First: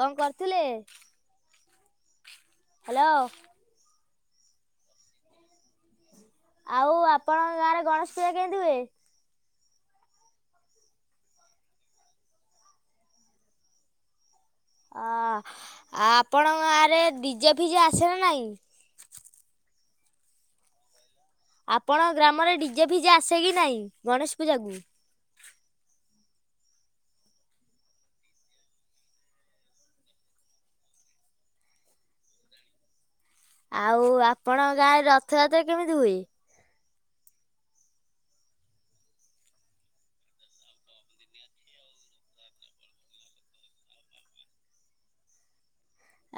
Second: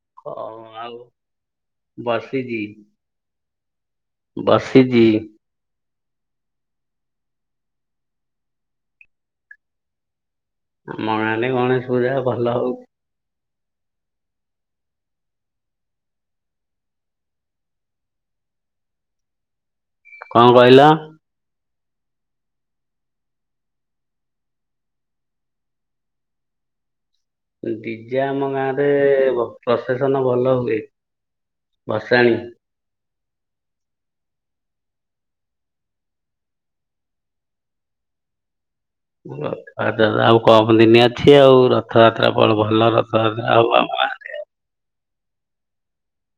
କଣ କରିଥିଲେ? ବସିଚି ହାଲୋ ବସିଚି। ଆଉ ଆପଣଙ୍କ ଗାଁ ରେ ଗଣେଶ ପୂଜା କେମିତି ହୁଏ? ଆମ ଗାଁ ରେ ଗଣେଶ ପୂଜା ଭଲ ହଉ ଆ ଆପଣଙ୍କ ଆରେ ଡିଜେ ଫିଜେ ଆସେ ନା ନାଇଁ? କଣ କହିଲ? ଆପଣଙ୍କ ଗ୍ରାମରେ ଡିଜେ ଫିଜେ ଆସେ କି ନାହିଁ, ଗଣେଶ ପୂଜାକୁ? ଡିଜେ ଆମ ଗାଁ ରେ ପ୍ରସେଶନ ଭଲ ହୁଏ। ଭଶାଣି ଆଉ ଆପଣଙ୍କ ଗାଁରେ ରଥଯାତ୍ରା କେମିତି ହୁଏ? ଆଉ କମ ଦିନି ଅଛି ଆଉ ରଥଯାତ୍ରା ଭଲ ରଥଯାତ୍ରା ହଉ ଆମ ଗାଁ।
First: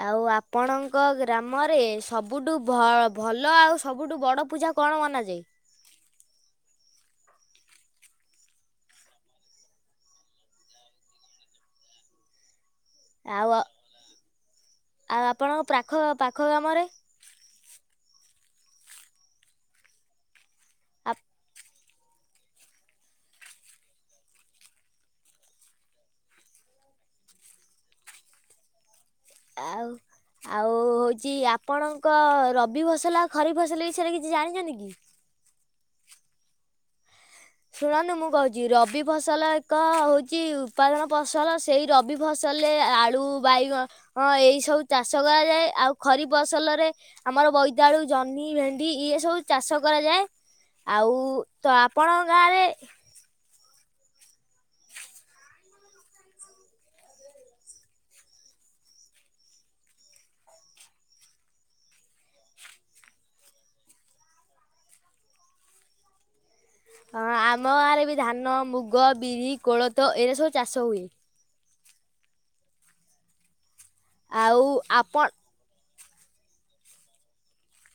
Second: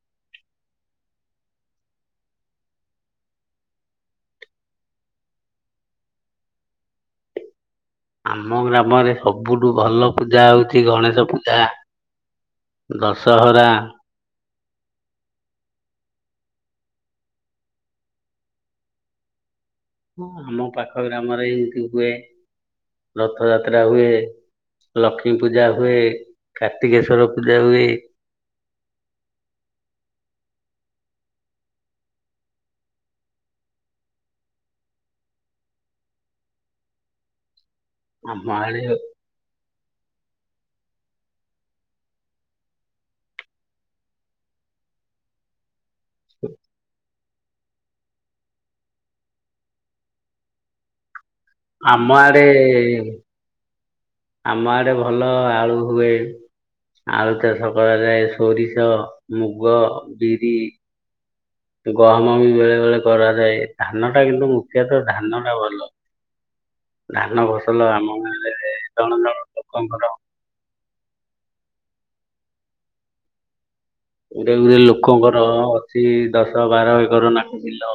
ଆଉ ଆପଣଙ୍କ ଗ୍ରାମରେ ସବୁଠୁ ଭଲ ଆଉ ସବୁଠୁ କଣ ମନାଯାଏ? ଆମ ଗ୍ରାମରେ ସବୁଠୁ ଭଲ ପୂଜା ହଉଛି ଗଣେଶ ପୂଜା। ଆଉ ଦଶହରା ଆଉ ଆପଣଙ୍କ ପାଖ, ପାଖ ଗାମରେ ହଁ ଆମ ପାଖ ଆପ- ଗ୍ରାମରେ ଏମିତି ହୁଏ, ରଥଯାତ୍ରା ହୁଏ। ଲକ୍ଷ୍ମୀ ପୂଜା ହୁଏ, କାର୍ତ୍ତିକେଶ୍ଵର ପୂଜା ହୁଏ। ଆଉ ଆଉ ହେଉଛି ଆପଣଙ୍କ ରବି ଫସଲ ଖରିଫ ଫସଲ ବିଷୟରେ କିଛି ଜାଣିଛନ୍ତି କି? ଶୁଣନ୍ତୁ ମୁଁ ଆମ କହୁଛି ଆଡେ ରବି ଫସ ଫସଲ ଏକ ହେଉଛି ଉତ୍ପାଦନ ପସଲ। ସେଇ ରବି ଫସଲରେ ଆଳୁ, ବାଇଗ ହଁ ଏଇ ସବୁ ଚାଷ କରାଯାଏ ଆଉ ଖରିପ ପସଲରେ ଆମର ବୋଇତାଳୁ, ଜହ୍ନି, ଭେଣ୍ଡି ଇଏ ସବୁ ଚାଷ କରାଯାଏ ଆଉ ତ ଆପଣ ଏଁ ଆମ ଆଡେ ଭଲ ଆଳୁ ହୁଏ। ଆଳୁ ଚାଷ କରାଯାଏ ସୋରିଷ, ମୁଗ, ବିରି ଗହମ ବି ବେଳେ ବେଳେ କରାଯାଏ ଧାନ ଟା କିନ୍ତୁ ମୁଖ୍ୟତଃ ଧାନ ଟା ଭଲ। ହଁ ଧାନ ଆମ ଫସଲ ଗାଁରେ ବି ଧାନ, ମୁଗ, ଜଣ ଜଣ ବିରି, ଲୋକଙ୍କର କୋଳଥ ଏଇରା ସବୁ ଚାଷ ହୁଏ। ଗୁରେ ଆଉ ଗୁରେ ଆପଣ ଲୋକଙ୍କର ଅଛି ଦଶ ବାର ଏକର ନାଖେ ବିଲ।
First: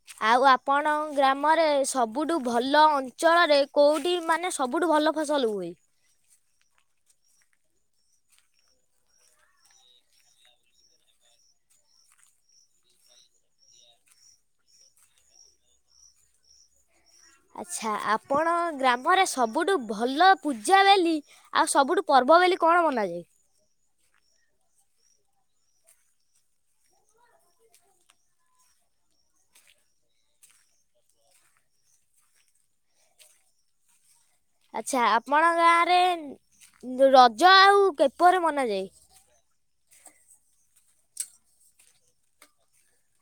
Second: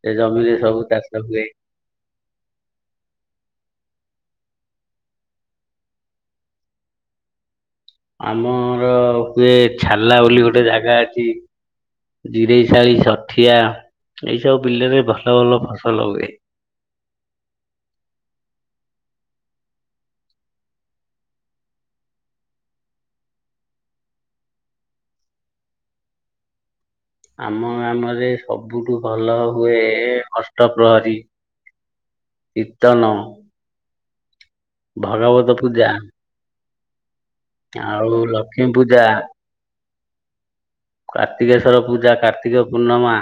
ସେ ଆଉ ଜମିରେ ସବୁ ଆପଣ ଚାଷ ହୁଏ। ଗ୍ରାମରେ ସବ ସବୁଠୁ ଭଲ ଅଞ୍ଚଳରେ କୋଉଠି ମାନେ ସବୁଠୁ ଭଲ ଫସଲ ହୁଏ। ଆମର ହୁଏ ଛାଲା ବୋଲି ଗୋଟେ ଜାଗା ଅଛି। ଜିରେଇଶାଳି, ସଠିଆ ଏଇ ସବୁ ବିଲରେ ଭଲ ଭଲ ଫସଲ ହୁଏ। ଆଚ୍ଛା ଆପଣ ଗ୍ରାମରେ ସବୁଠୁ ଭଲ ପୂଜା ବାଲି ଆଉ ସବୁଠୁ ପର୍ବ ବୋଲି କଣ ମନାଯାଏ? ଆମ ଗ୍ରାମରେ ସବୁଠୁ ଭଲ ହୁଏ, ଅଷ୍ଟପ୍ରହରୀ। ଇତନ। ଆଚ୍ଛା ଆପଣ ପୂଜା ଗାଁରେ ରଜ ଆଉ କେପରି ଲକ୍ଷ୍ମୀ ମନାଯାଏ? ପୂଜା କାର୍ତ୍ତିକେଶ୍ୱର ପୂଜା କାର୍ତ୍ତିକ ପୂର୍ଣ୍ଣମା।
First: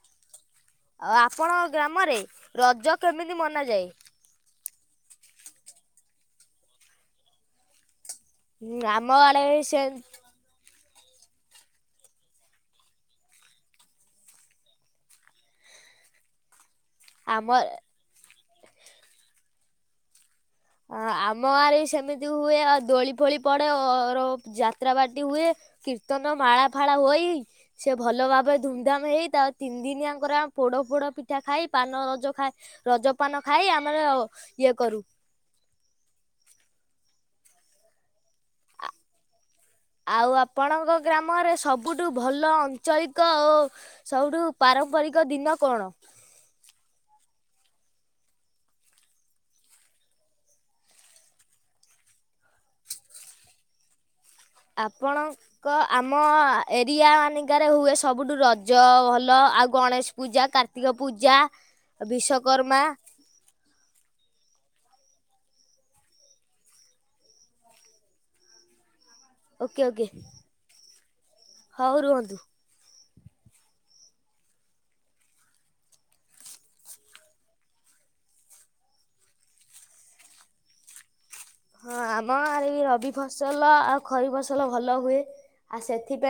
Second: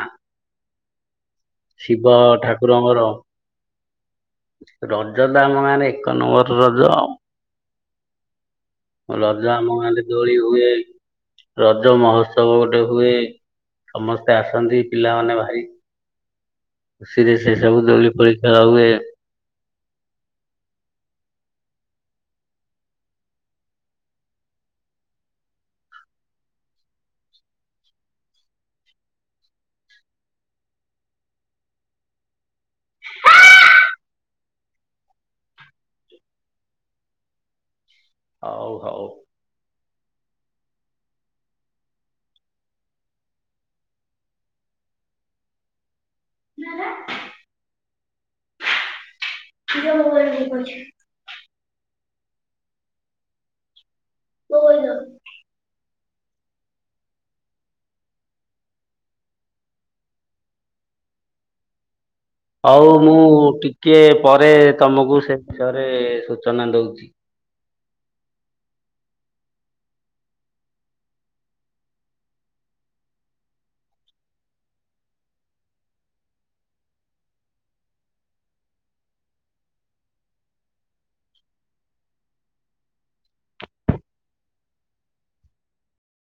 ଆଉ ଆପଣଙ୍କ ଶିବ ଗ୍ରାମରେ ରଜ ଠାକୁରଙ୍କର କେମିତି ମନାଯାଏ? ରଜ ତ ଆମ ମାନେ ଏକ ନମ୍ବର ରଜ ଆଉ। ଉଁ, ଆମ ରଜ ଆଡ଼େ ଆମ ସେ ଗାଁରେ ଦୋଳି ହୁଏ। ରଜ ମହୋତ୍ସବ ଗୋଟେ ହୁଏ ସମସ୍ତେ ଆସନ୍ତି ପିଲାମାନେ ଭାରି ଖୁସିରେ ସେ ଆମ ସବୁ ଦୋଳି ଫୋଳି ଖେଳ ହୁଏ। ଆ ଆମ ଗାଁରେ ବି ସେମିତି ହୁଏ ଆଉ ଦୋଳି ଫୋଳି ପଡେ ଅ ଅରୋଫ ଯାତ୍ରା ବାଟି ହୁଏ। କୀର୍ତ୍ତନ ମାଳା ଫାଳା ହୋଇ ସେ ଭଲ ଭାବରେ ଧୁମଧାମ ହେଇ ତା ତିନି ଦିନି ଆଙ୍କର ପୋଡ ପୋଡ ପିଠା ଖାଇ ପାନ ରଜ ଖାଏ ରଜପାନ ଖାଇ ଆମର ଇଏ କରୁ। ହଉ ହଉ। ଆଉ ଆପଣଙ୍କ ଗ୍ରାମରେ ସବୁଠୁ ଭଲ ଅଞ୍ଚଳିକ ଓ ସବୁଠୁ ପାରମ୍ପରିକ ଦିନ କଣ? ହଉ ଆପଣଙ୍କ ଆମ ଏରିଆ ମାନିଙ୍କାରେ ହୁଏ ସବୁଠୁ ରଜ ଭଲ ଆଉ ଗଣେଶ ପୂଜା କାର ର୍ତ୍ତିକ ପୂଜା ଆ ବିସ ହଉ ମୁଁ ଟିକେ ପରେ ତମକୁ ସେ ବିଷୟରେ ସୂଚନା ଦଉଛି। Okay okay. ହଉ ରୁହନ୍ତୁ। ହଁ ଆମ ଆରେ ରବି ଫସଲ ଆଉ ଖରିଫ ଫସଲ ଭଲ ହୁଏ ଆଉ ସେଥିପାଇଁ